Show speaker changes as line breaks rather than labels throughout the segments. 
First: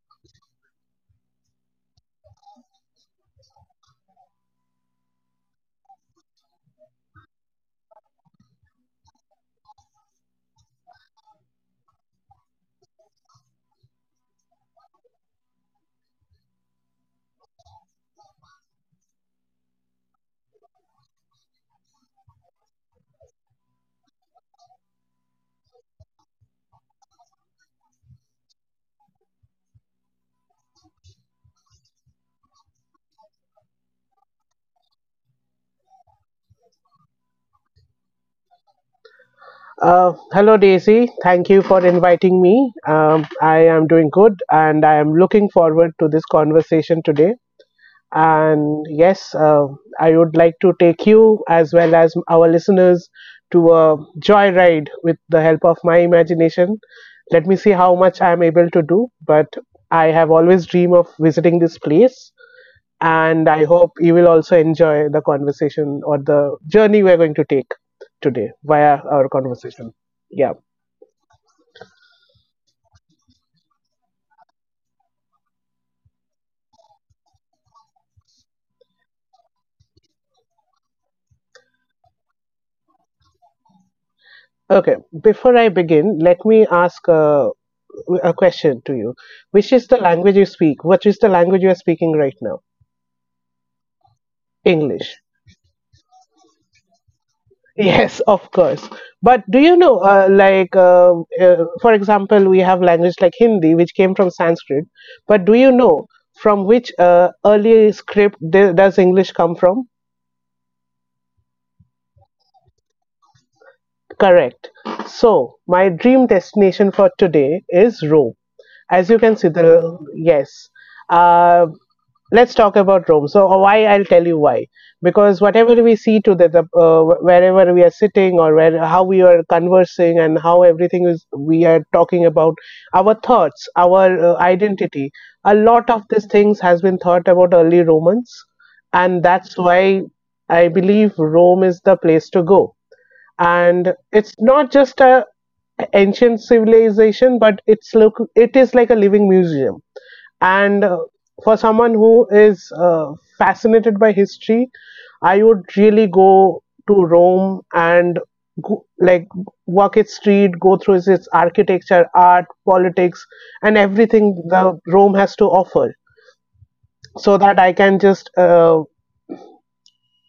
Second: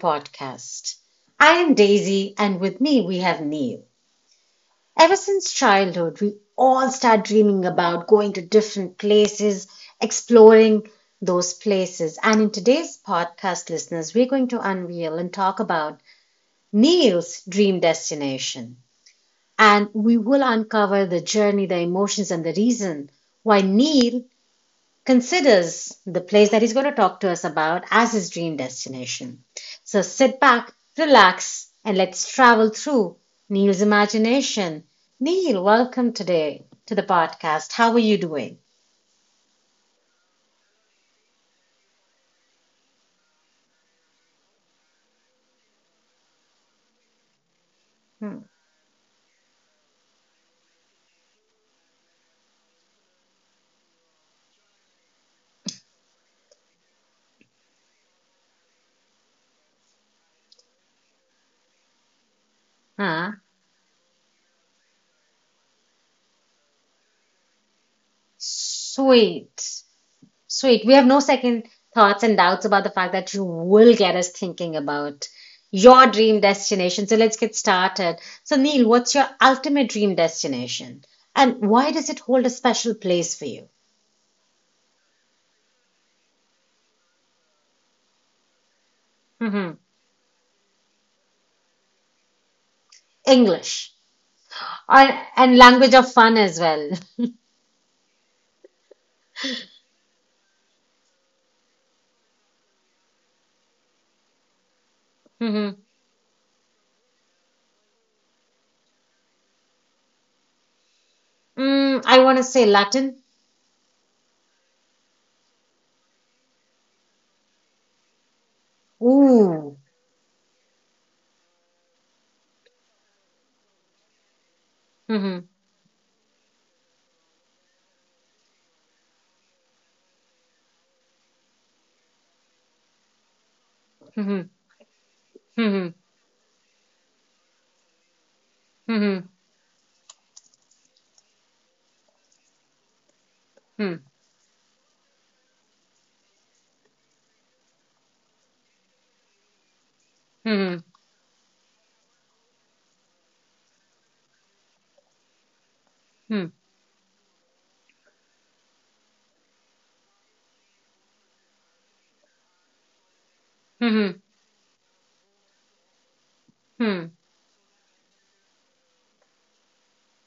podcast. I am Daisy, and with me we have Neil. Ever since childhood, we all start dreaming about going to different places, exploring those places. And in today's podcast, listeners, we're going to unveil and talk about Neil's dream destination. And we will uncover the journey, the emotions, and the reason why Neil considers the place that he's going to talk to us about as his dream destination. So sit back, relax, and let's travel through Neil's imagination. Neil, welcome today to the podcast. How are you doing?
Hello, Daisy. Thank you for inviting me. I am doing good and I am looking forward to this conversation today.
Hmm.
And yes, I would like to take you as well as our listeners to a joyride with the help of my imagination. Let me see how much I'm able to do, but I have always dreamed of visiting this place,
Huh?
and I hope you will also enjoy the conversation or the journey we're going to take today via our
Sweet.
conversation. Yeah.
Sweet. We have no second thoughts and doubts about the fact that you will get us thinking about your dream destination. So let's get started. So, Neil, what's your ultimate dream destination? And why does it hold a special place for you?
Okay. Before I begin, let me ask a question to you. Which
Hmm.
is the language you speak? What is the language you are speaking right now?
English.
English.
Or, and language of fun as well.
Yes, of course. But do you know, for example, we have language like Hindi, which came from Sanskrit. But do you
Hmm.
know from which early script does English come from?
I want to say Latin.
Correct. So, my dream destination for today is Rome. As you can see,
Ooh.
the yes. Uh, let's talk about Rome. So why, I'll tell you why. Because
Hmm.
whatever we see today, wherever we are sitting or where how we are conversing and how everything is we are talking about our thoughts, our
Hmm.
identity. A lot
Hmm.
of these things has been thought about early Romans, and
Hmm.
that's why I believe Rome is the place to go. And
Hmm.
it's not just a ancient civilization, but it's look it is like a living museum
Hmm.
and, for someone who is fascinated by history, I would really
Hmm.
go to Rome and go, like, walk its street, go through its architecture, art, politics, and
Hmm.
everything that Rome has to offer,
Hmm.
so that I can just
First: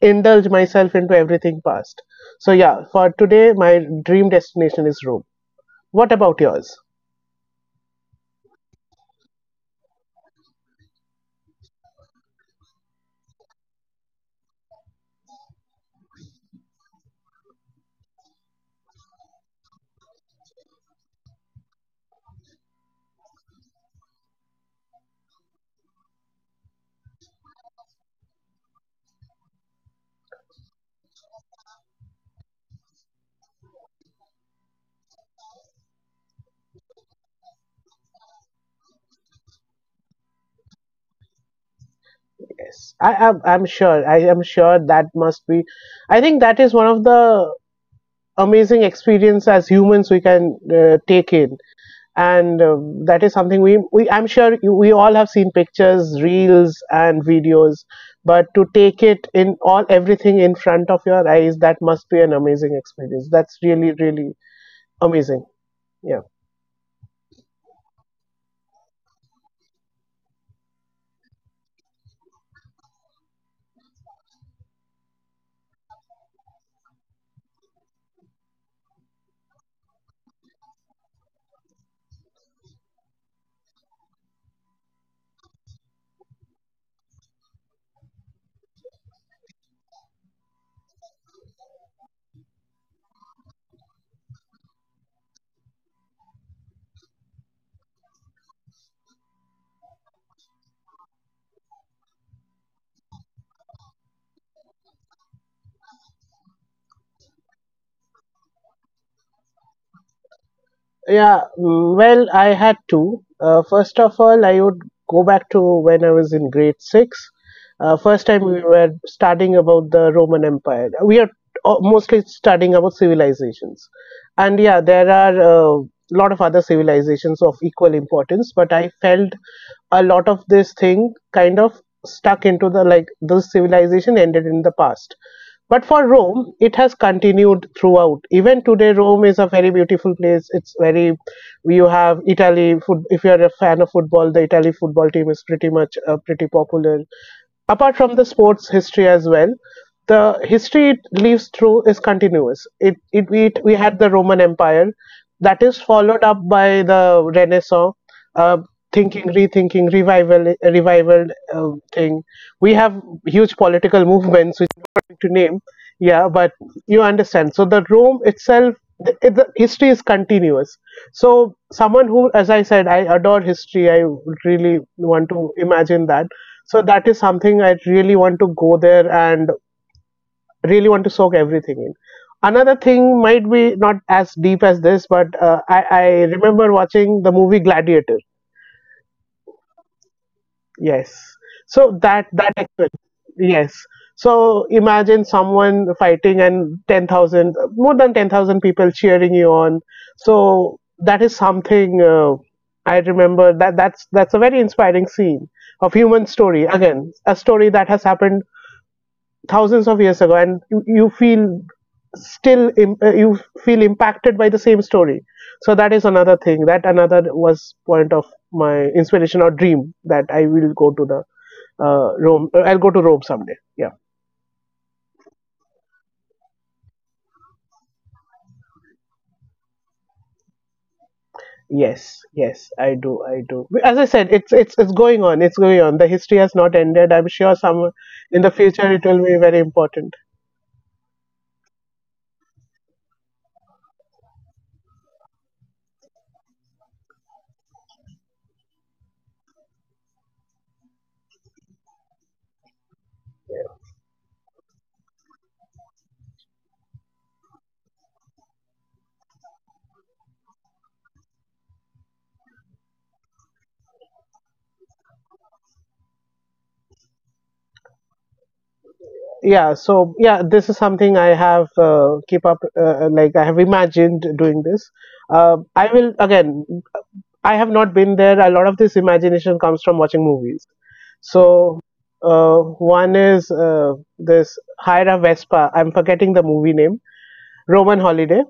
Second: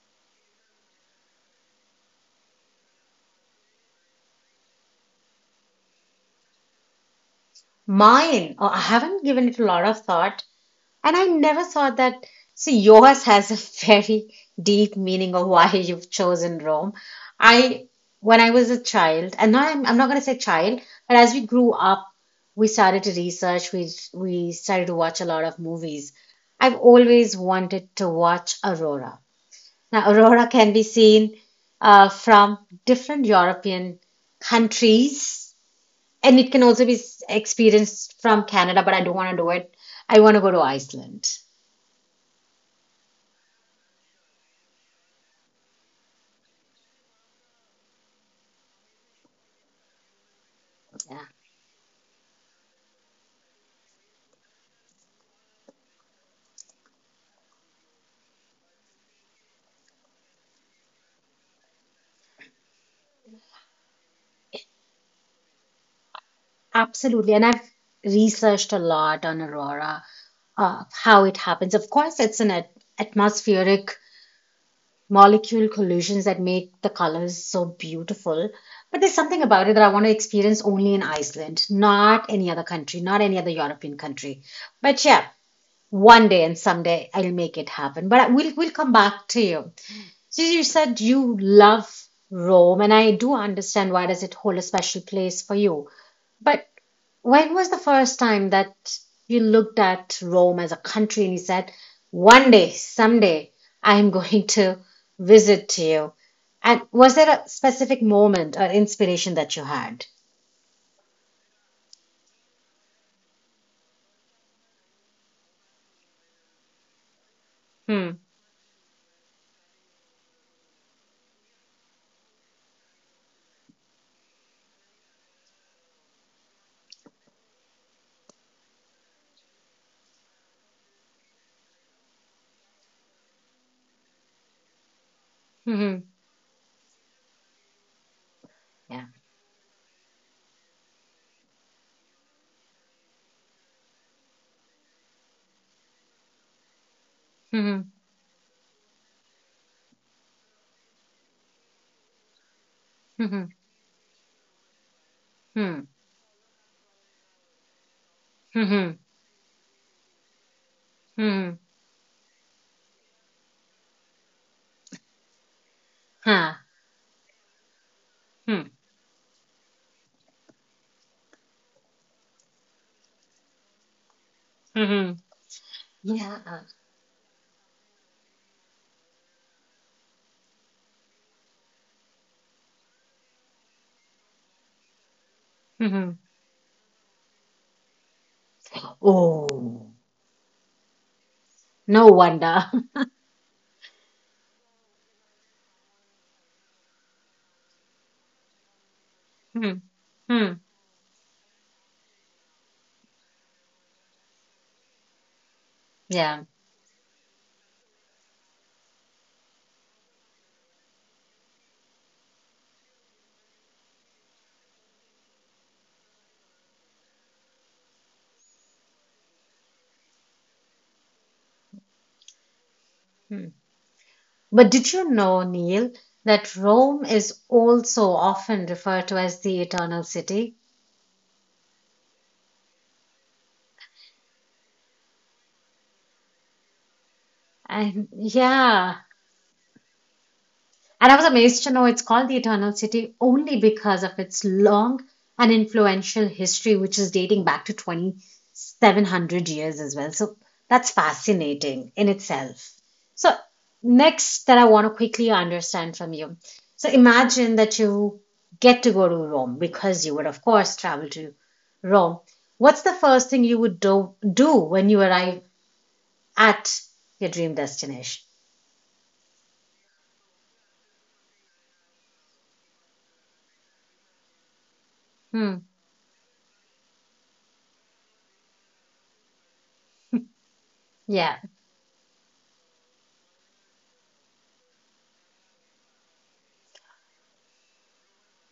indulge myself into everything past. So yeah, for today, my dream destination is Rome. What about yours?
Mine, oh, I haven't given it a lot of thought, and I never thought that. See, yours has a very deep meaning of why you've chosen Rome. I, when I was a child, and now I'm not going to say child, but as we grew up, we started to research, we started to watch a lot of movies. I've always wanted to watch Aurora. Now, Aurora can be seen from different European countries, and it can also be experienced from Canada, but I don't want to do it. I want to go to Iceland.
Yes, I am. I'm sure. I am sure that must be. I think that is one of the amazing experience as humans we can
Yeah,
take in. And that is something we I'm sure we all have seen pictures, reels and videos, but to take it in, all everything in front of your eyes, that must be an amazing experience. That's really, really amazing, yeah.
absolutely. And I've researched a lot on aurora, how it happens. Of course, it's an atmospheric molecule collisions that make the colors so beautiful. But there's something about it that I want to experience only in Iceland, not any other country, not any other European country. But yeah, one day and someday I'll make it happen. But we'll come back to you. So you said you love Rome, and I do understand why does it hold a special place for you, but when was the first time that you looked at Rome as a country and you said, one day, someday, I'm going to visit you? And was there a specific moment or inspiration that you had?
Yeah, well, I had to. First of all, I would go back to when I was in grade six.
Hmm.
First time we were studying about the Roman Empire. We are mostly studying about civilizations, and yeah, there are a lot of other civilizations of equal importance. But I felt a lot of this thing kind of stuck into the, like, this civilization ended in the past, but
Hmm.
for Rome, it has continued throughout. Even today,
Yeah.
Rome is a very beautiful place. It's very, you have Italy. Foot, if you are a fan of football, the Italy football team is pretty much pretty popular
Hmm.
apart from the sports history as well. The history it lives through is continuous. it,
Hmm.
it,
Hmm.
it we had the Roman Empire that
Hmm.
is followed up by the Renaissance, uh,
Hmm.
thinking, rethinking, revival
Hmm.
thing. We have huge political movements which I'm not going to name, yeah, but
Hmm.
you understand. So the Rome itself, the history is continuous. So someone who, as I said, I adore history, I really
Hmm.
want to imagine that.
Yeah.
So that is something I really want to go there and really want to soak everything in. Another thing might be not as deep as this, but I
Hmm.
remember watching the movie Gladiator.
Oh.
Yes. So
No
that that
wonder.
experience. Yes. So imagine someone fighting and 10,000, more than 10,000 people cheering you
Hmm.
on.
Hmm.
So that is something, I remember that. That's a very inspiring scene of human
Yeah.
story. Again, a story that has happened thousands of years ago and you feel you feel impacted by the same story. So that is another thing, that another was point of my inspiration or dream, that I will go to the, Rome, I'll go to Rome
Hmm.
someday, yeah.
But did you know, Neil, that Rome is also often referred to as the Eternal City?
Yes, yes, I do, I do. As I said, it's going on, it's going on, the history has not ended. I'm sure some,
And
in the future,
yeah,
it will be very important,
and I was amazed to know it's called the Eternal City only because of its long and influential history, which is dating back to 2,700 years as well. So that's fascinating in itself. So, next that I want to quickly understand from you. So, imagine that you get to go to Rome because you would, of course, travel to Rome. What's the first thing you would do when you arrive at your dream destination?
yeah. So yeah, this is something I have, keep up like I have imagined doing this.
Hmm.
I will, again, I have not been there, a lot of this imagination comes from watching movies.
Yeah.
So, uh, one is, this, hire a Vespa, I'm forgetting the movie name. Roman Holiday,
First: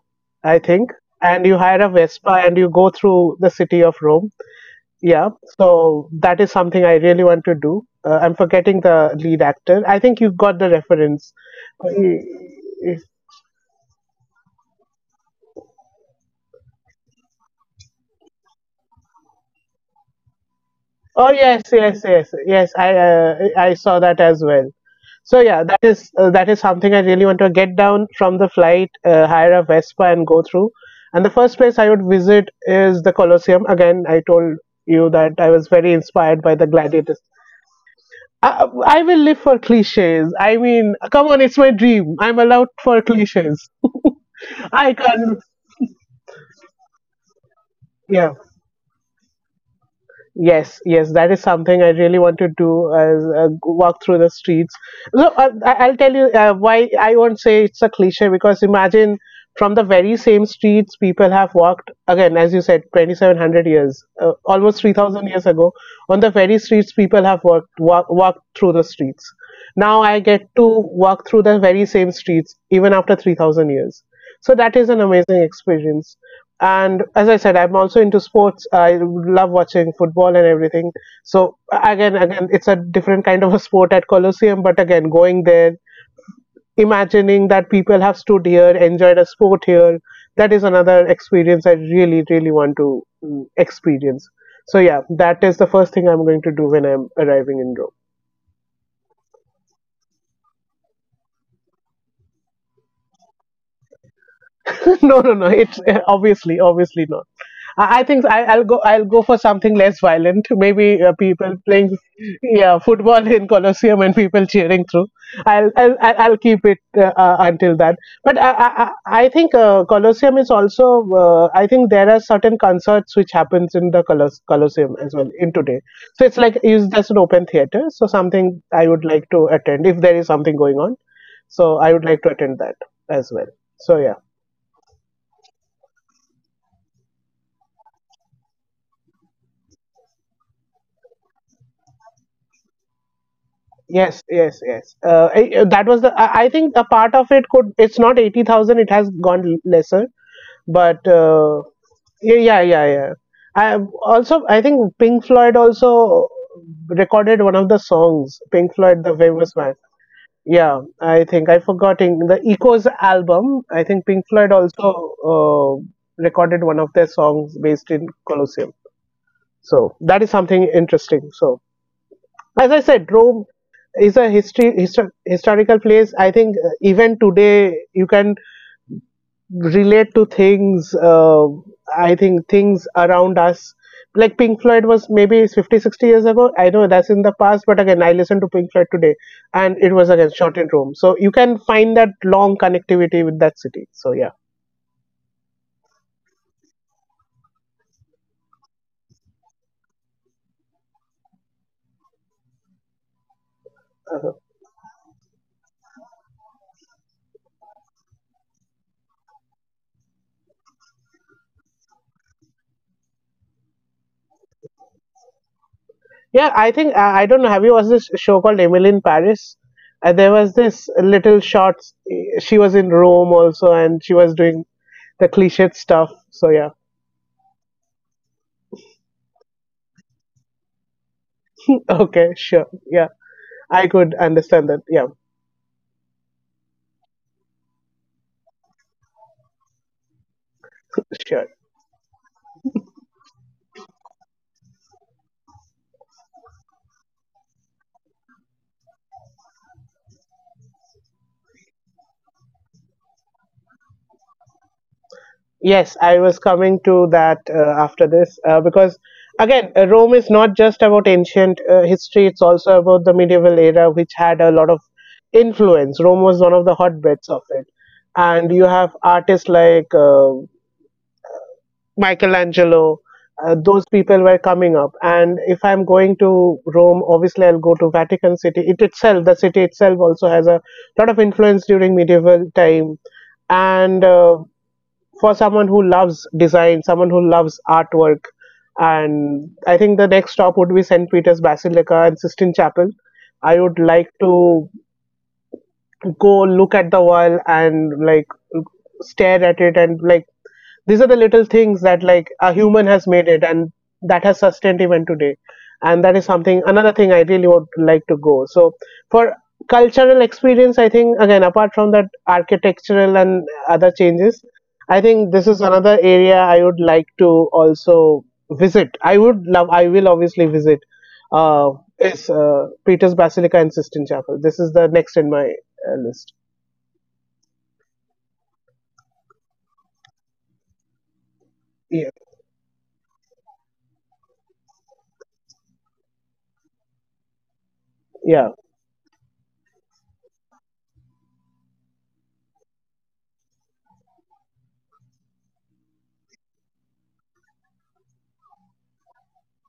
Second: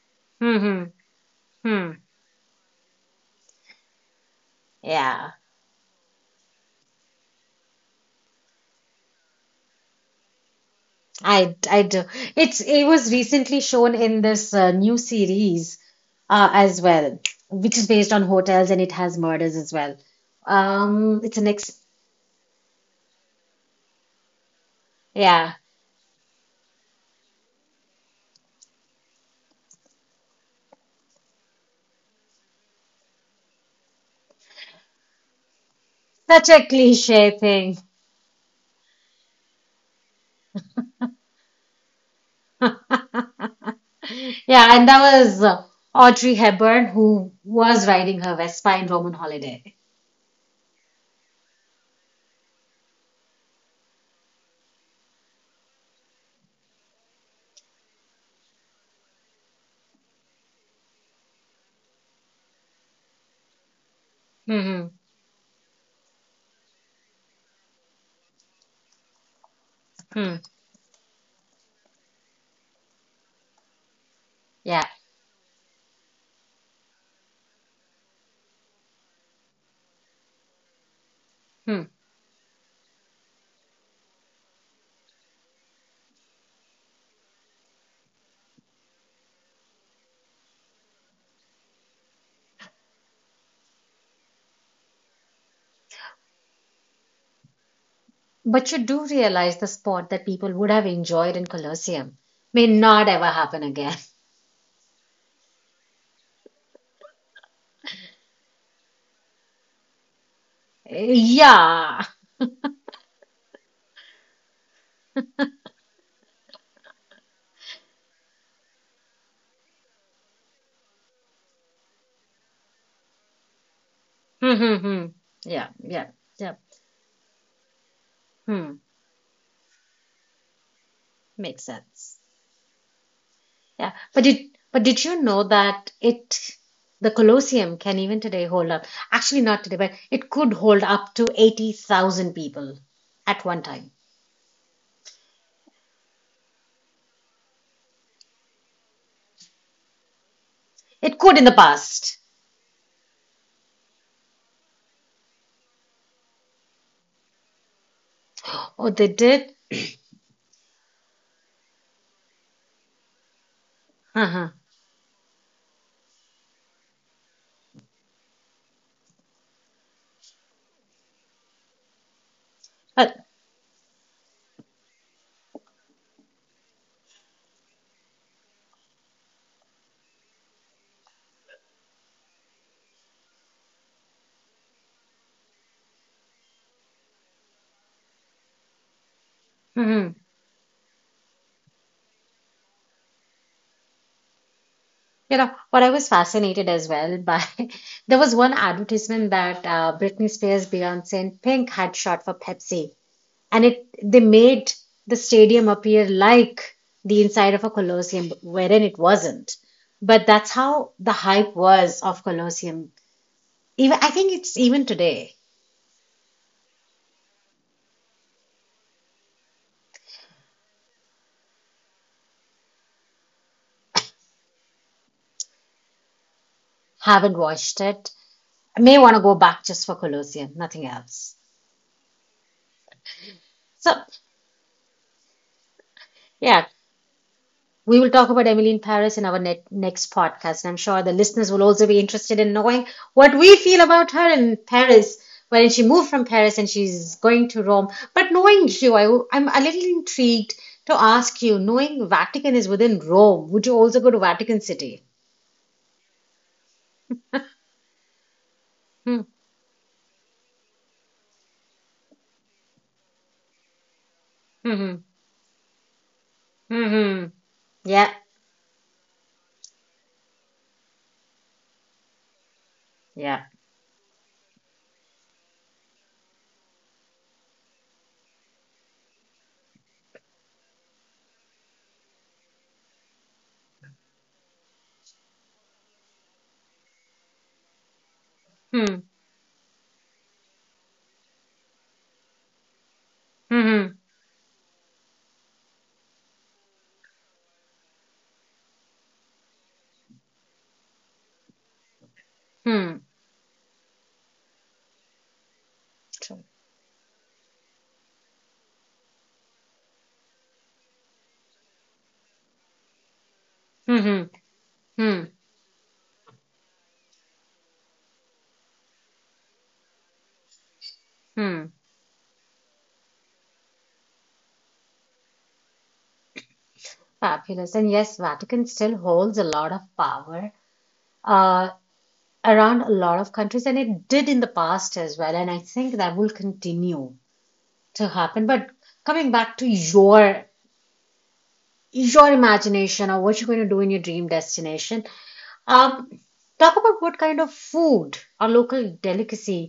I
Hmm.
think.
Hmm.
And you hire a
Hmm.
Vespa and you go through the city of Rome, yeah.
Yeah,
So that is something I really want to do. I'm forgetting the lead actor, I think you got the reference.
I do. It
Yes.
was recently shown in this new series as well, which is based on hotels and it has murders as well.
Oh
It's an
yes,
ex
yes, yes, yes. I saw that as well. So
Yeah,
yeah, that is, that is something I really want to get down from the flight, hire a Vespa, and go through. And the first place I would visit is the Colosseum. Again, I told you that I was very inspired
such
by
a
the gladiators.
cliche thing.
I will live for cliches. I mean, come on, it's my dream. I'm allowed for cliches.
Yeah, and
I
that
can't.
was Audrey Hepburn who was riding
Yeah.
her Vespa in Roman Holiday.
Yes, yes, that is something I really want to do, as walk through the streets. So I'll tell you why I won't say it's a cliche, because imagine from the very same streets people have walked, again, as you said, 2,700 years, almost
Hmm.
3,000 years ago. On the very streets people have walked through the streets. Now I
Hmm.
get to walk through the very same streets even after 3,000 years. So that
Yeah.
is an amazing experience. And as I said, I'm also into sports. I love watching football and everything. So
Hmm.
again, it's a different kind of a sport at Colosseum. But again, going there, imagining that people have stood here, enjoyed a sport here, that is another experience I really, really want to, experience. So yeah, that is the first thing I'm going to do when I'm arriving in Rome.
But you do realize the sport that people would have enjoyed in Colosseum may not ever happen again.
no, no, no, it's, obviously, obviously not. I, I think I, I'll go I'll go for something less violent, maybe, people playing,
Yeah.
yeah, football in Colosseum and people cheering through. I'll keep it until that. But I think, Colosseum is also, I think there are certain concerts which happens in the
Hmm, hmm,
Colosseum
hmm.
as well in
Yeah,
today.
yeah,
So it's
yeah.
like is just an open theater, so something
Hmm.
I would like to attend if there is something going on.
Makes
So I would
sense.
like to attend that as well,
Yeah.
so yeah.
But did you know that it the Colosseum can even today hold up, actually not today, but it could hold up to 80,000 people at one time.
Yes, yes, yes. That was the. I think a part of it could. It's not 80,000. It has gone lesser, but
It could in the past.
yeah, yeah, yeah, yeah. I also. I think Pink Floyd also recorded one of the songs. Pink
Oh,
Floyd,
they
the
did?
famous one. Yeah, I think I forgetting the Echoes album. I think Pink
Uh-huh.
Floyd also uh, recorded one of their songs based in Colosseum. So that is something interesting. So, as I said,
But,
Rome is a history, historical place. I think even today you can relate to things. I think things around us, like Pink Floyd was maybe 50, 60 years ago. I know that's in the past, but again, I listen to Pink Floyd today, and it was
mhm.
again shot in Rome. So you can find that long connectivity with that city. So yeah,
You know, what I was fascinated as well by, there was one advertisement that Britney Spears, Beyonce, and Pink had shot for Pepsi. And it they made the stadium appear like the inside of a Colosseum, wherein it wasn't, but that's how the hype was of Colosseum. Even, I think, it's even today.
yeah. I think I don't know. Have you watched this show called Emily in Paris? There was this little short. She was in Rome also, and she was doing the cliched stuff. So yeah,
Haven't watched it. I may want to go back just for Colosseum, nothing else.
okay, sure, yeah, I
So
could understand that. Yeah,
yeah, we will talk about Emily in Paris in our next podcast. And I'm sure the listeners
sure.
will also be interested in knowing what we feel about her in Paris when she moved from Paris and she's going to Rome. But knowing you, I'm a little intrigued to ask you, knowing Vatican is within Rome, would you also go to Vatican City?
Yes, I was coming to that after this, because
Hmm.
again, Rome is not just about ancient history; it's also about the medieval era, which had a lot of
Hmm.
influence. Rome was one of the
Hmm. Hmm, hmm.
hotbeds of it,
Yeah.
and you have artists like, Michelangelo,
Yeah.
those people were coming up. And if I'm going to Rome, obviously I'll go to Vatican City. It itself, the city itself, also has a lot of influence during medieval time. And for someone who loves design, someone who loves artwork,
Hmm.
and I think the next stop would be St. Peter's Basilica and Sistine Chapel. I would
Hmm.
like to go look at the wall and like stare at it and like these are the little things that like a human
Hmm.
has made it, and that has sustained even today. And that is
True.
something, another thing I really would like to go. So for cultural experience, I think, again, apart from that architectural and other
Hmm. Hmm.
changes, I
Hmm.
think this is another area I would like to also visit. I would love, I will obviously visit
Hmm.
uh is Peter's Basilica and Sistine Chapel. This is the next in my list.
Fabulous. And yes, Vatican still holds a lot of power. Uh,
Yeah,
Around a lot of countries, and it did in the past as well, and I think that will continue to happen.
yeah.
But coming back to your imagination or what you're going to do in your dream destination, um talk about what kind of food or local delicacy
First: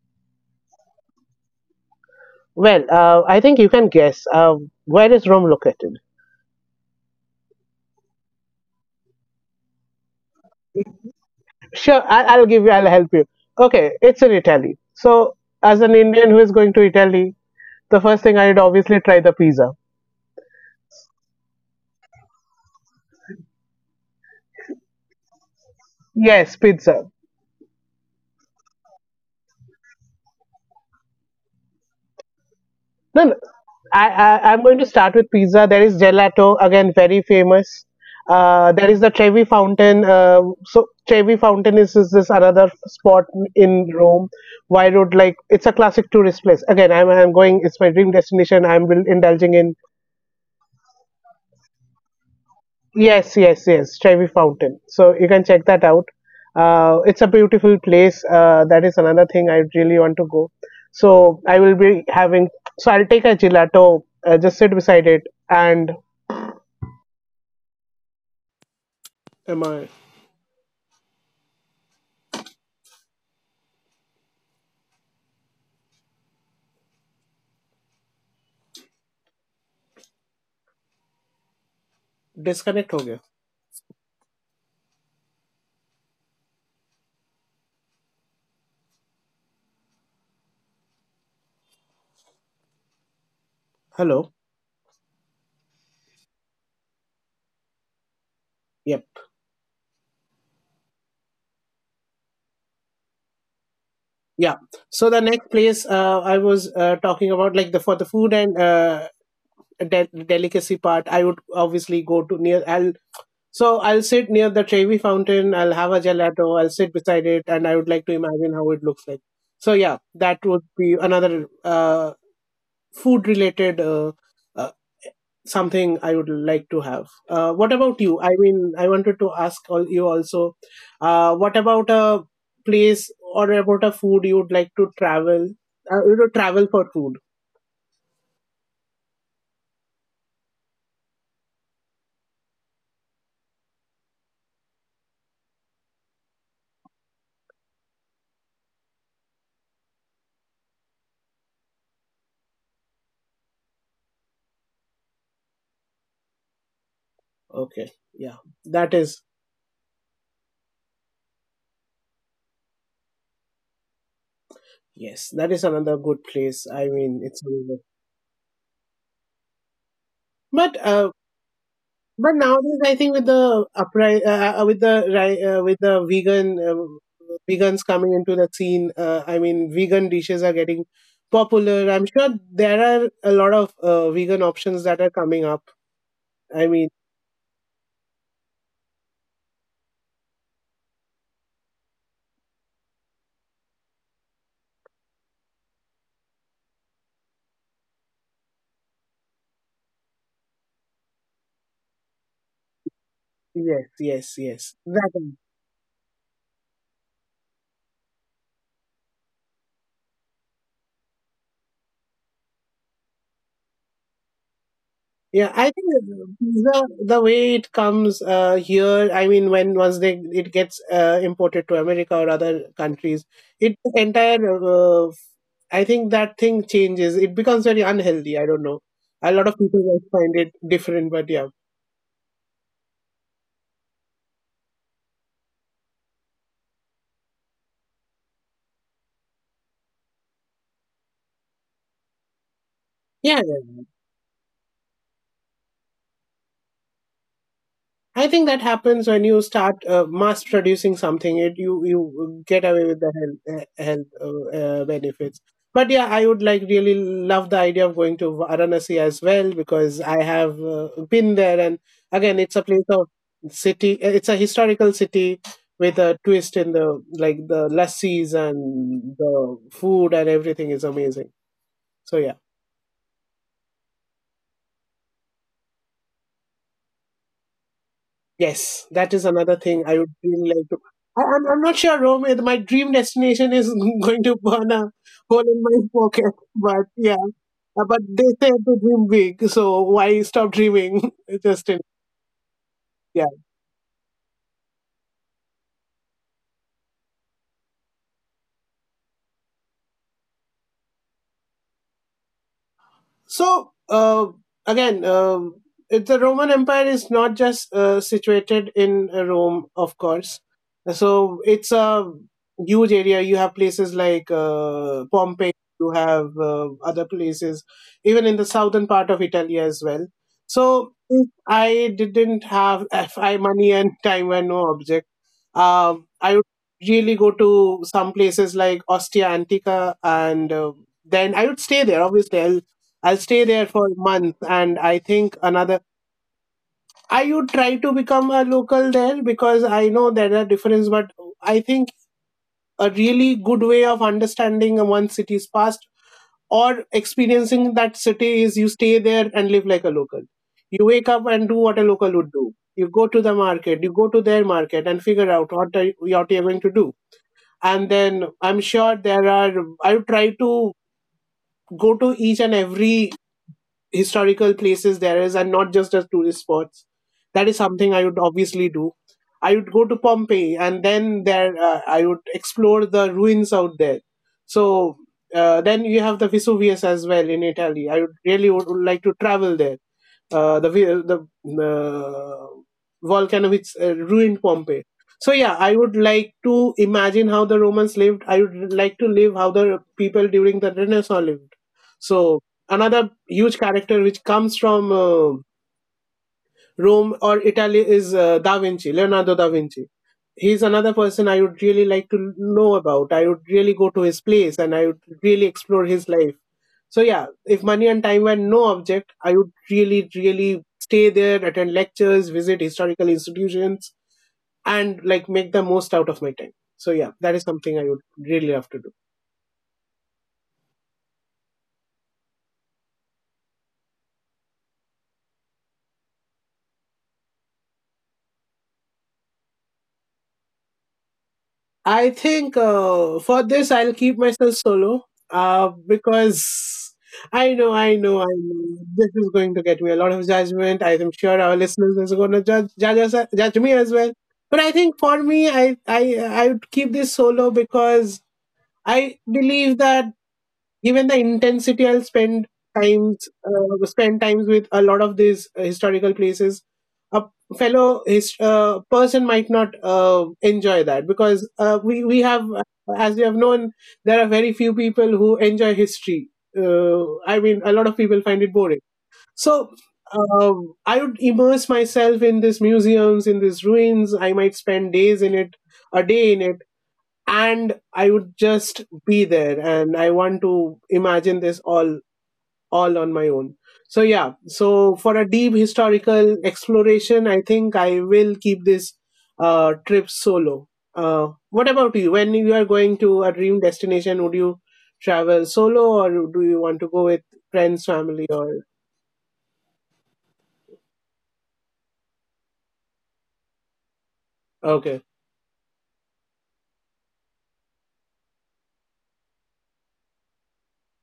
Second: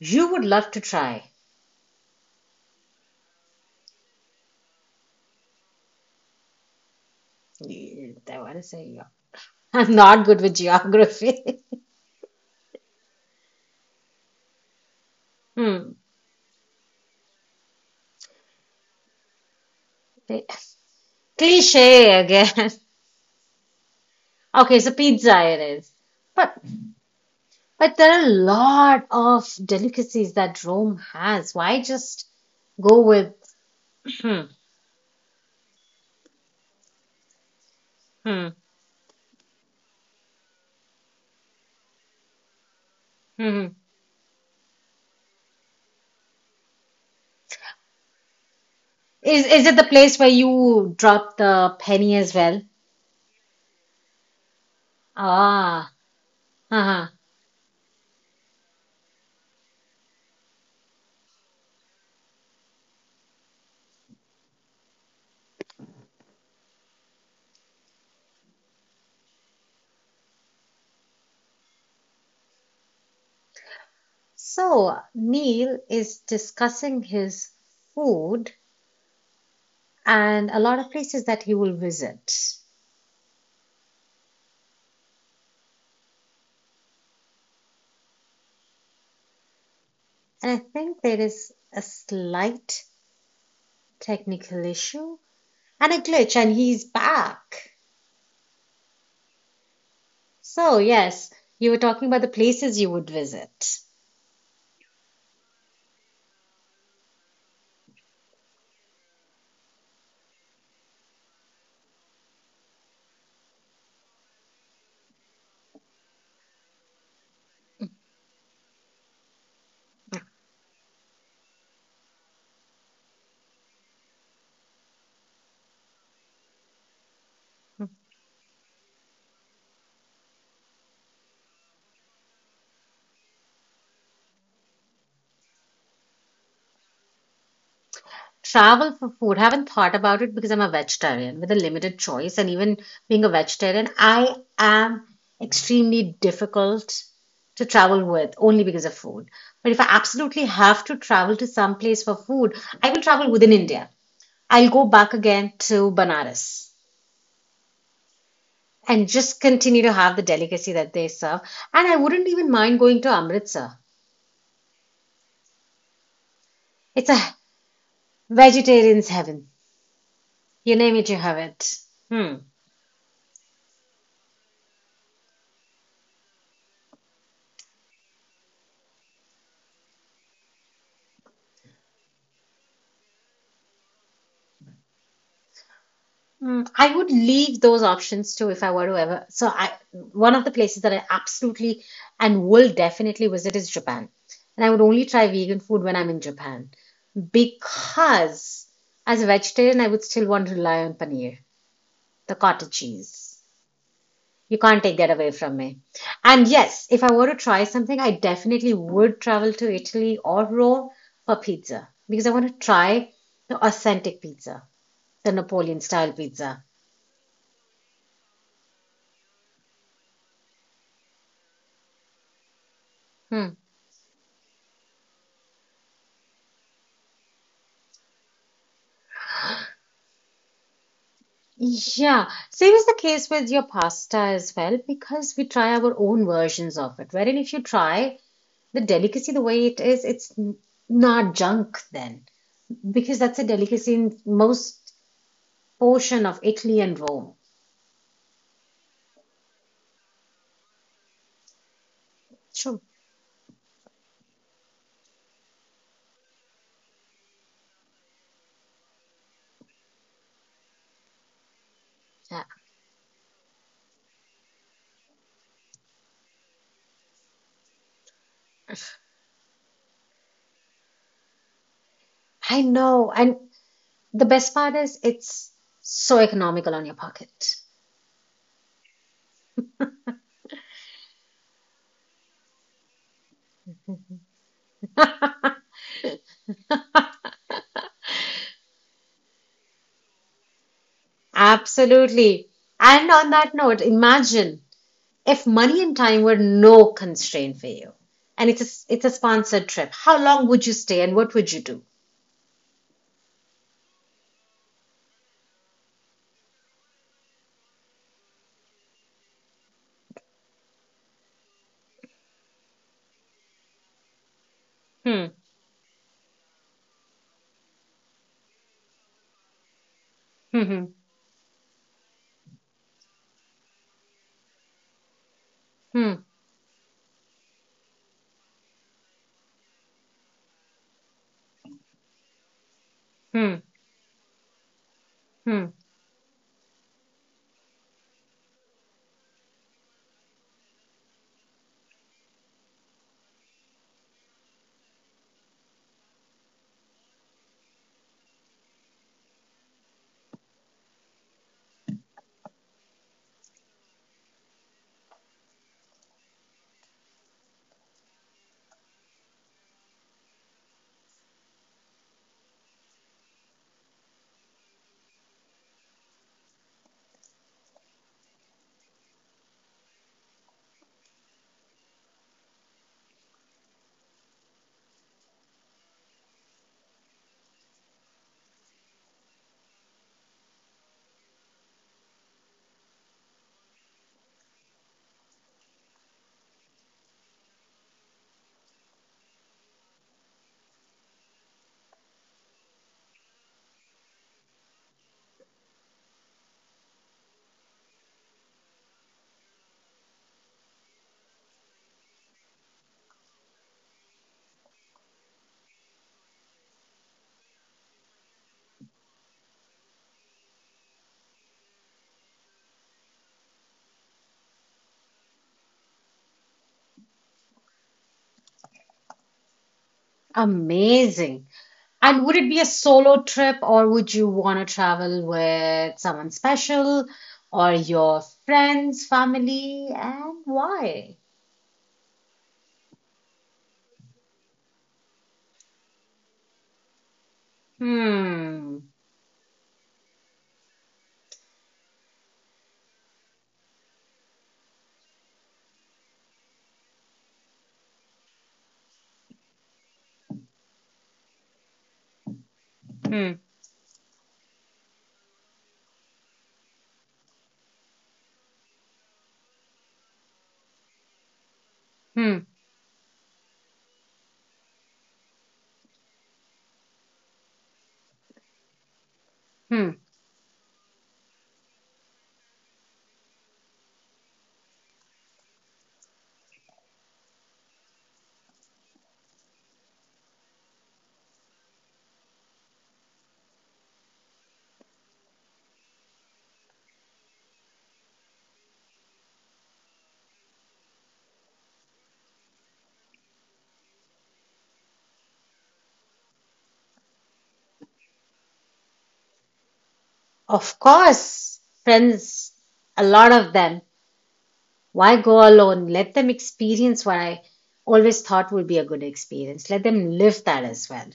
you would love to try.
Well, I think you can guess. Where is Rome located?
Yeah, I want to say yeah. I'm not good with geography.
Sure, I'll give you. I'll help you. Okay, it's in Italy. So, as
Hmm.
an Indian who is going to Italy, the first thing I'd obviously try the pizza.
Cliche again. Okay, so pizza it is. but
Yes, pizza.
But there are a lot of delicacies that Rome has. Why just go
No,
with.
no. I,
Hmm,
I I'm going to start with pizza. There is gelato, again, very famous.
hmm,
There is the Trevi Fountain. So Trevi Fountain is this another spot
hmm.
in Rome. Why would, like, it's a classic tourist place. Again, I'm going. It's my dream destination. I'm will
Is
indulging
is it
in.
the place where you drop the penny as well?
Yes, yes, yes, Trevi Fountain. So you can check that
Ah,
out.
uh-huh.
It's a beautiful place. That is another thing I really want to go. So I will be having. So I'll take a gelato. Just sit beside it and. Am I
So Neil is discussing his food and a lot of places that he will visit.
disconnect? हो गया?
And I think there is a slight
Hello.
technical issue and a glitch, and he's back.
Yep.
So, yes, you were talking about the places you would visit.
Yeah. So the next place I was talking about, like the for the food and delicacy part, I would obviously go to near. I'll, so I'll sit near the Trevi fountain, I'll have a gelato, I'll sit beside it, and I would like to imagine how it looks like. So yeah, that would be another food related uh, something I would like to have. What about you? I mean, I wanted to ask all you also, what about a place or about a food you would like to travel? You know, travel for food.
Travel for food. Haven't thought about it because I'm a vegetarian with a limited choice. And even being a vegetarian, I am extremely difficult to travel with only because of food. But if I absolutely have to travel to some place for food, I will travel within India. I'll go back again to Banaras
Okay, yeah, that
and
is,
just continue to have the delicacy that they serve. And I wouldn't even mind going to Amritsar.
yes, that is another good place. I
It's
mean,
a
it's.
vegetarian's heaven. You
But
name it, you have it. Hmm.
but nowadays, I think with the with the with the vegan vegans coming into the scene, I mean, vegan dishes are getting popular. I'm sure there are a lot of vegan options that are coming up.
Hmm.
I
I
mean,
would leave those options too if I were to ever. So one of the places that I absolutely and will definitely visit is Japan. And I would only try vegan food when I'm in Japan because as a vegetarian, I would still want to rely on paneer, the cottage cheese.
yes, yes,
You can't
yes.
take that
That,
away from me. And yes, if I were to try something, I definitely would travel to Italy or Rome for pizza because I want to try the authentic pizza. The
yeah, I
Napoleon
think
style pizza.
the way it comes here, I mean, when once they it gets imported to America or other countries,
Hmm.
it entire. I think that thing changes. It becomes very unhealthy. I don't know. A lot of people might find it different, but yeah,
Yeah, same is the case with your pasta as well because we try our own versions of it. Wherein if you try the delicacy the way it is, it's not junk then because that's a
yeah, yeah,
delicacy
yeah.
in most portion of Italy and Rome.
I think that happens when you start mass producing something. It, you get
True.
away with the health health benefits. But yeah, I would like really love the idea of going to Varanasi as well because I have been there, and
Yeah,
again, it's a place of city. It's a historical city with a twist in the, like the lassis and the food and everything is amazing. So yeah.
I know. And the best part is it's so economical on your pocket.
Yes, that is another thing I would really like to. I'm not sure, Rome, if my dream destination is going to burn a hole in my pocket. But yeah, but they say to dream big, so why stop dreaming? Just in,
Absolutely. And on
yeah.
that note, imagine, if money and time were no constraint for you, and it's a sponsored trip, how long would you stay and what would you do?
So again, it, the Roman Empire is not just situated in Rome, of course. So it's a huge area. You have places like
Hmm,
Pompeii. You have other places, even in the southern part of Italy as well.
hmm,
So if I didn't have if I money and time and no object,
hmm,
I would really go to some places like Ostia Antica, and then I would stay there. Obviously, I'll
hmm,
stay there for a month and I think
hmm.
another. I would try to become a local there because I know there are differences, but I think a really good way of understanding one city's past or experiencing that city is you stay there and live like a local. You wake up and do what a local would do. You go to the market, you go to their market and figure out what are, what you're going to do. And then I'm sure there are, I would try to go to each and every historical places there is and not just as tourist spots. That is something I would obviously do. I would go to Pompeii and then there I would explore the ruins out there. So then you have the Vesuvius as well in Italy. I would really would like to travel there. The uh, volcano which ruined Pompeii. So yeah, I would like to imagine how the Romans lived. I would like to live how the people during the Renaissance lived. So another huge character which comes from Rome or Italy is Da Vinci, Leonardo da Vinci. He's another person I would really like to know about. I would really go to his place and I would really explore his life. So, yeah, if money and time were no object, I would really, really stay there, attend lectures, visit historical institutions, and like make the most out of my time. So, yeah, that is something I would really love to do.
Amazing. And would it be a solo trip, or would you want to travel with someone special, or your friends, family, and why?
I think for this I'll keep myself solo because I know, I know, I
Hmm,
know this is going to get me a lot of judgment. I'm sure our listeners are going to judge me as well. But I think for me, I would keep this solo because I believe that given the intensity I'll
hmm,
spend times with a lot of these historical places, a fellow person might not enjoy that because we
hmm,
have, as we have known, there are very few people who enjoy history. uh, I mean, a lot of people find it boring. So
hmm.
I would immerse myself in these museums, in these ruins. I might spend days in it, a day in it, and I would just be there and I want to imagine this all on my own. So yeah, so for a deep historical exploration, I think I will keep this trip solo. What about you? When you are going to a dream destination, would you travel solo or do you want to go with friends, family, or,
Of course, friends, a lot of them.
okay?
Why go alone? Let them experience what I always thought would be a good experience. Let them live that as well.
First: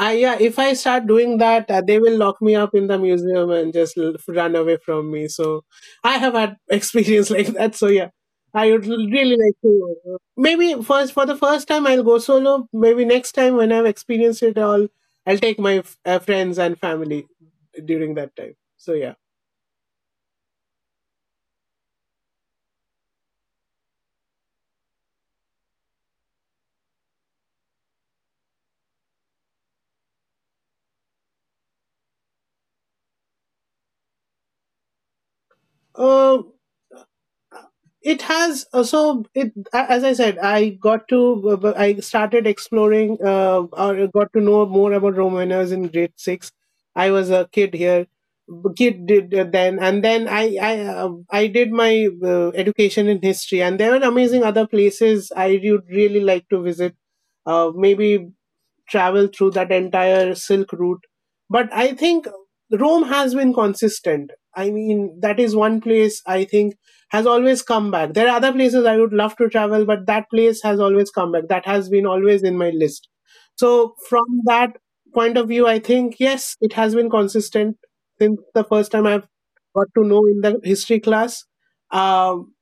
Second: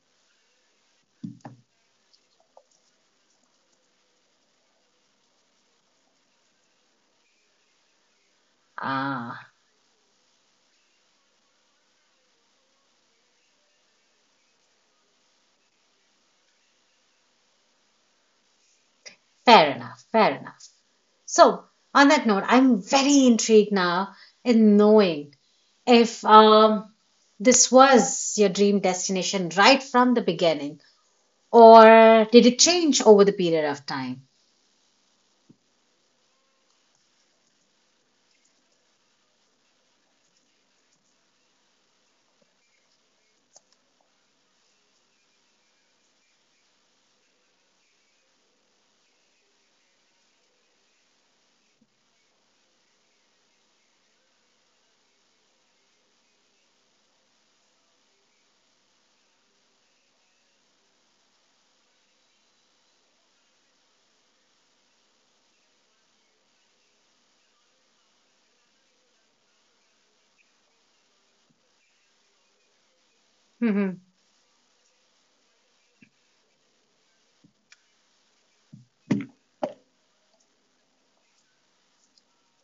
I, yeah, if I start doing that, they will lock me up in the museum and just run away from me. So I have had experience like that. So yeah, I would really
Ah,
like to. Maybe first for the first time I'll go solo. Maybe next time when I've experienced it all, I'll take my friends and family during that time. So yeah.
fair enough, fair enough. So, on that note, I'm very intrigued now in knowing if this was your dream destination right from the beginning, or did it change over the period of time?
Uh, it has so it, as I said, I got to, I started exploring or got to know more about Rome when I was in grade 6. I was a kid here, kid did then and then i uh, I did my education in history and there were amazing other places I would really like to visit. Maybe travel through that entire Silk route. But I think Rome has been consistent. I mean, that is one place I think has always come back. There are other places I would love to travel, but that place has always come back. That has been always in my list.
Hmm.
So, from that point of view, I think, yes, it has been consistent since the first time I've got to know in the history class. Um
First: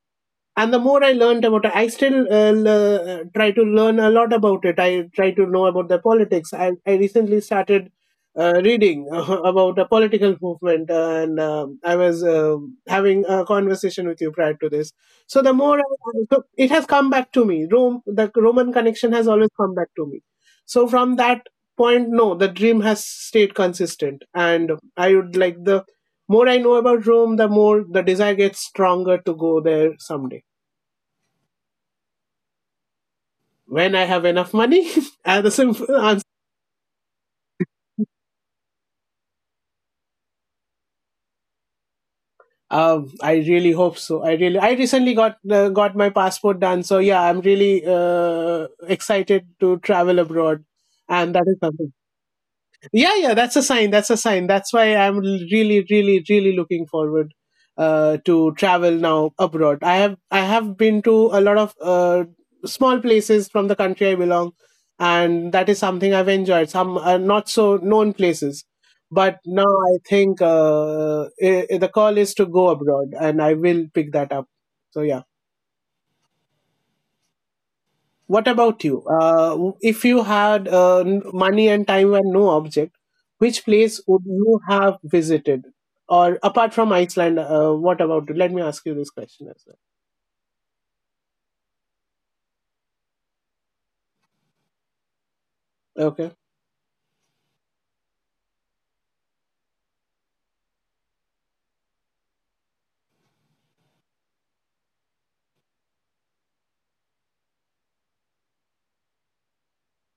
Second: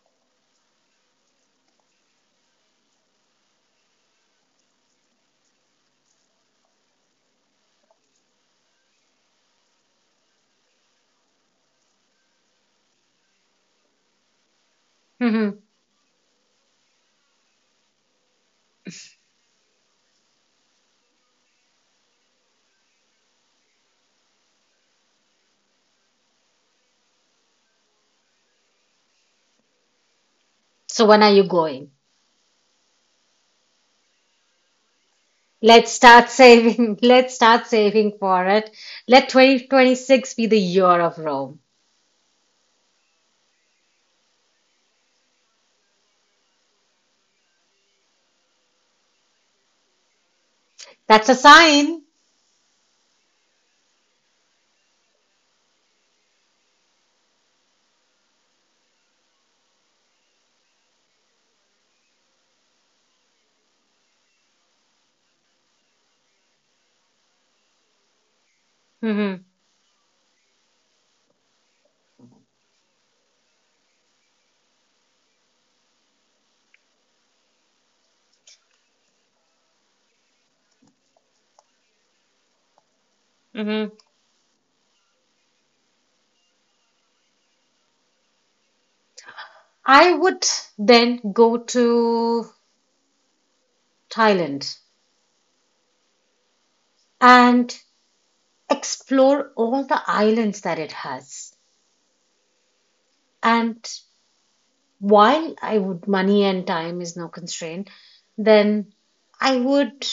and the more I learned about it, I still try to learn a lot about it. I try to know about the politics. I recently started reading about the political movement and I was having a conversation with you prior to this. So
Hmm.
so it has come back to me, Rome, the Roman connection has always come back to me. So from that point, no, the dream has stayed consistent and I would like, the more I know about Rome, the more the desire gets stronger to go there someday.
So, when are you going?
When I have enough money. The
Let's
simple answer.
start saving. Let's start saving for it. Let 2026 be the year of Rome.
I really hope so. I really, I recently got my passport done, so yeah, I'm really excited to travel abroad,
That's
and
a
that is something.
sign.
Yeah, yeah, that's a sign, that's a sign, that's why I'm really, really, really looking forward to travel now abroad. I have been to a lot of small places from the country I belong, and that is something I've enjoyed, some not so known places. But
Hmm.
now I think the call is to go abroad and I will pick that up. So yeah. What about you? If you had money and time were no object, which
Hmm.
place would you have visited? Or apart from Iceland, what about it? Let me ask you this question as
I would then go to Thailand
well. Okay.
and explore all the islands that it has. And while I would, money and time is no constraint, then I would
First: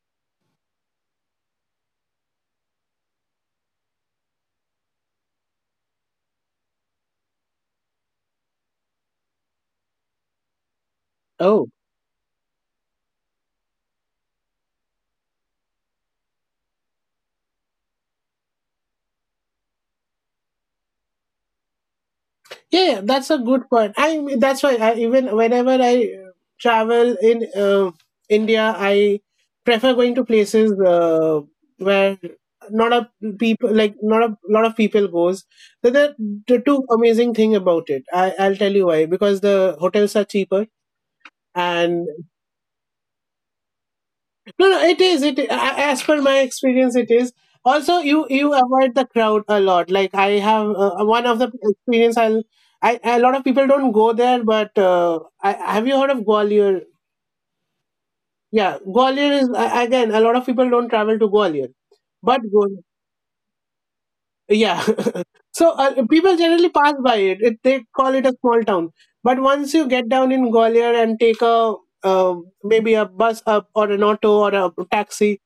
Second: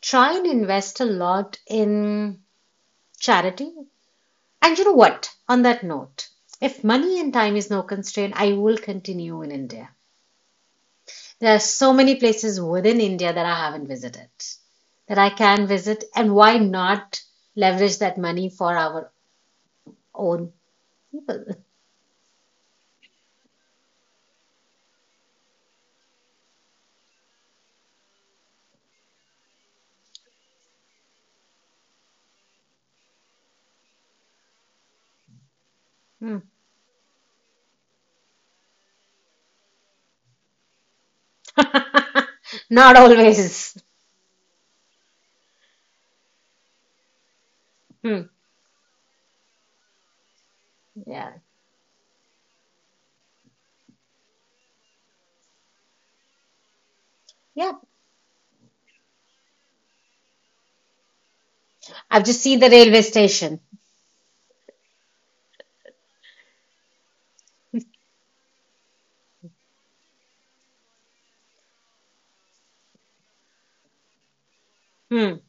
try and invest a lot in charity. And you know what? On that note, if money and time is no constraint, I will continue in India. There are
Oh,
so many places within India that I haven't visited, that I can visit, and why not leverage that money for our own people?
yeah, yeah, that's a good point. I mean, that's why I, even whenever I travel in India, I prefer going to places where not a people like not a lot of people goes. The, the
Hmm.
the two amazing thing about it, I'll tell you why. Because the hotels are cheaper and
Not always.
no, no, it is. As per my experience, it is. Also,
Hmm.
you avoid the crowd a lot. Like I have one
Yeah.
of the experience. I a lot of people don't go there, but I have you heard of Gwalior?
Yeah.
Yeah, Gwalior is again a lot of people don't travel to Gwalior,
I've just
but
seen the
go
railway station.
yeah. So people generally pass by it. They call it a small town, but once you get down in Gwalior and take a uh, maybe a bus up or an auto or a
Hmm.
taxi.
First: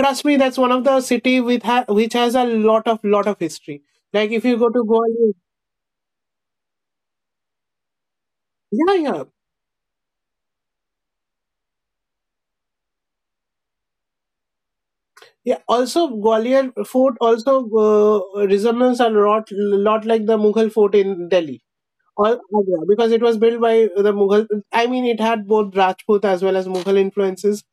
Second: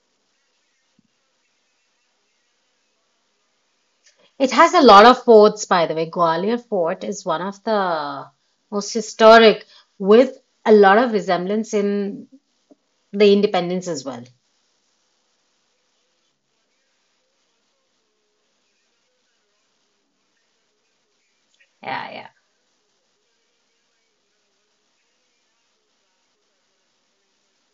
Trust me, that's one of the city which has a lot of history. Like if
It
you go
has a
to
lot of
Gwalior,
forts, by the way. Gwalior Fort is one of the most
yeah, yeah
historic, with a lot of resemblance in the independence as well.
yeah Also, Gwalior Fort also uh, resembles a lot like the Mughal fort in Delhi or
Yeah,
Agra, because it was built by the mughal I mean, it had both Rajput as well as Mughal influences.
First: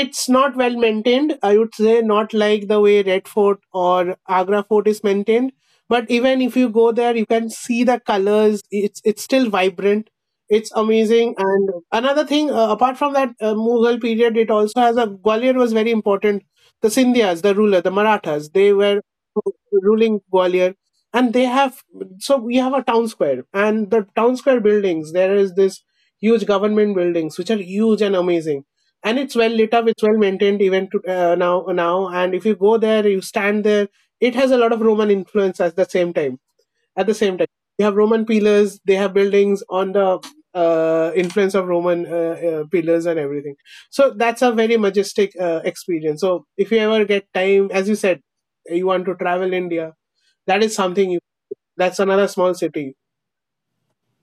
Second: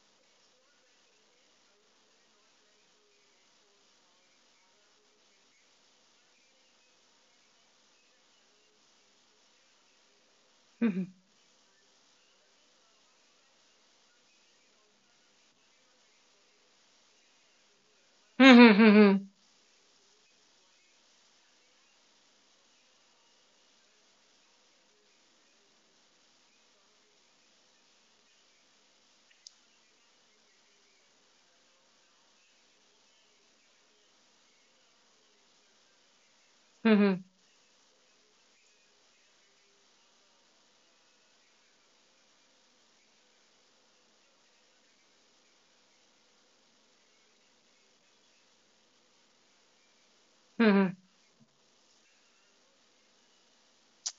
It's not well maintained. I would say not like the way Red Fort or Agra Fort is maintained. But even if you go there, you can see the colors. It's still vibrant. It's
yeah.
amazing. And another thing, apart from that Mughal period, it also has a Gwalior was very important. The Sindhyas, the ruler, the Marathas, they
Hmm,
were
hmm,
ruling Gwalior, and they have. So we have a town square, and the town square buildings. There is this huge government buildings which are huge and amazing, and it's well lit up, it's well maintained even to, now, and if you go there, you stand there, it has a lot of Roman influence at the same time.
hmm,
at the
hmm,
same time you have Roman pillars, they have buildings on the influence of Roman pillars and everything. So that's a very majestic experience. So if you ever get time, as you said, you want to travel India, that is
hmm,
something that's another small city.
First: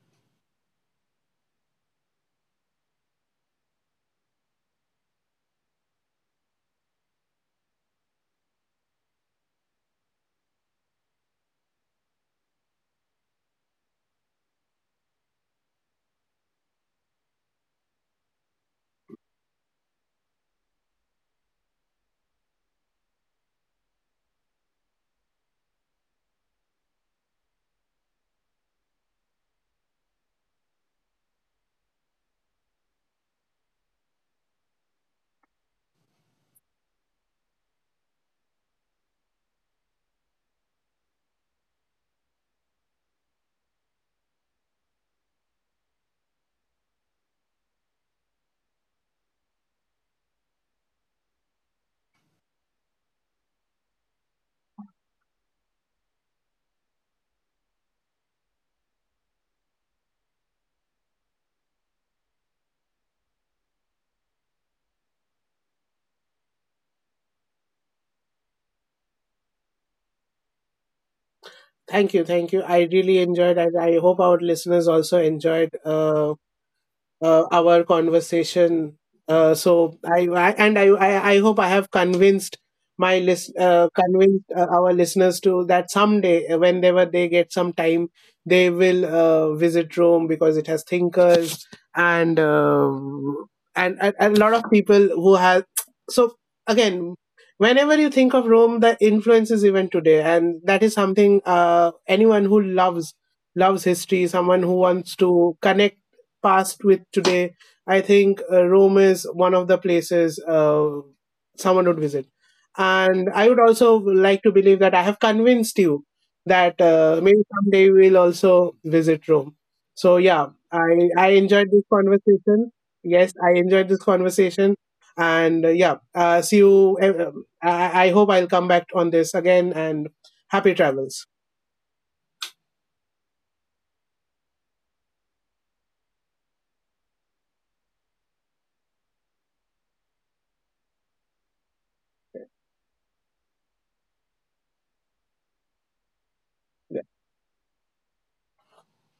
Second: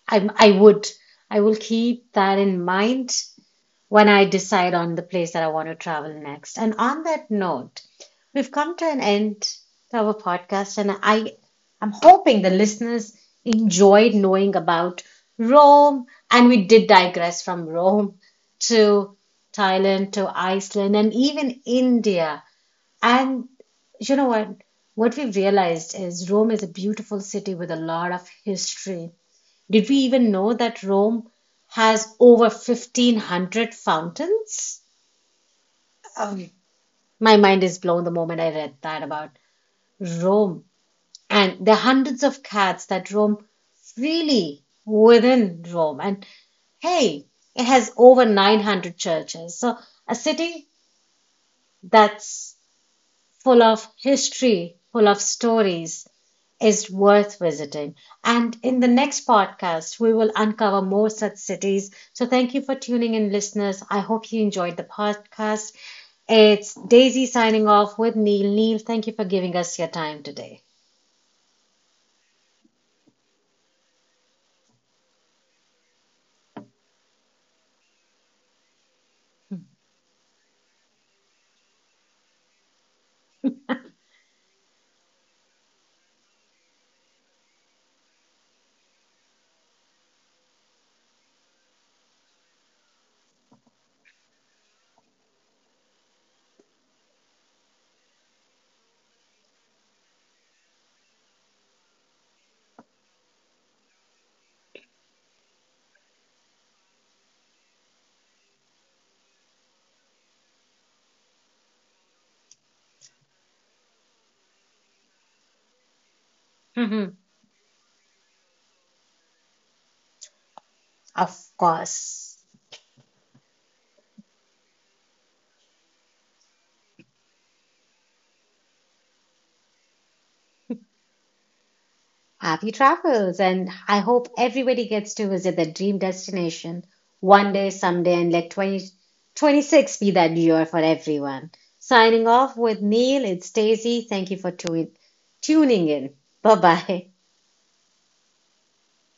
I I would I will keep that in mind when I decide on the place that I want to travel next. And on that note, we've come to an end to our podcast, and I'm hoping the listeners enjoyed knowing about Rome, and we did digress from Rome to Thailand to Iceland and even India. And you know what? What we've realized is Rome is a beautiful city with a lot of history. Did we even know that Rome has over 1500 fountains? My mind is blown the moment I read that about Rome. And the hundreds of cats that roam freely within Rome. And hey, it has over 900 churches. So a city that's full of history, full of stories, is worth visiting. And in the next podcast, we will uncover more such cities. So thank you for tuning in, listeners. I hope you enjoyed the podcast. It's Daisy signing off with Neil. Neil, thank you for giving us your time today.
Thank you, thank you, I really enjoyed, and I hope our listeners also enjoyed our conversation. So I and I hope I have convinced my list convinced our listeners to that someday, whenever they get some time, they will visit Rome because it has thinkers and and a lot of people who have. So again, whenever you think of Rome, the influence is even today, and that is something anyone who loves history, someone who wants to connect past with today, I think Rome is one of the places someone would visit. And I would also like to believe that I have convinced you that
Mm-hmm.
maybe someday we'll also visit Rome. So yeah, I
Of
enjoyed this
course.
conversation. Yes, I enjoyed this conversation. And yeah, see you. I hope I'll come back on this again. And happy travels.
Happy travels, and I hope everybody gets to visit their dream destination one day, someday, and let 2026 be that year for everyone. Signing off with Neil, it's Daisy. Thank you for tuning in. Bye bye.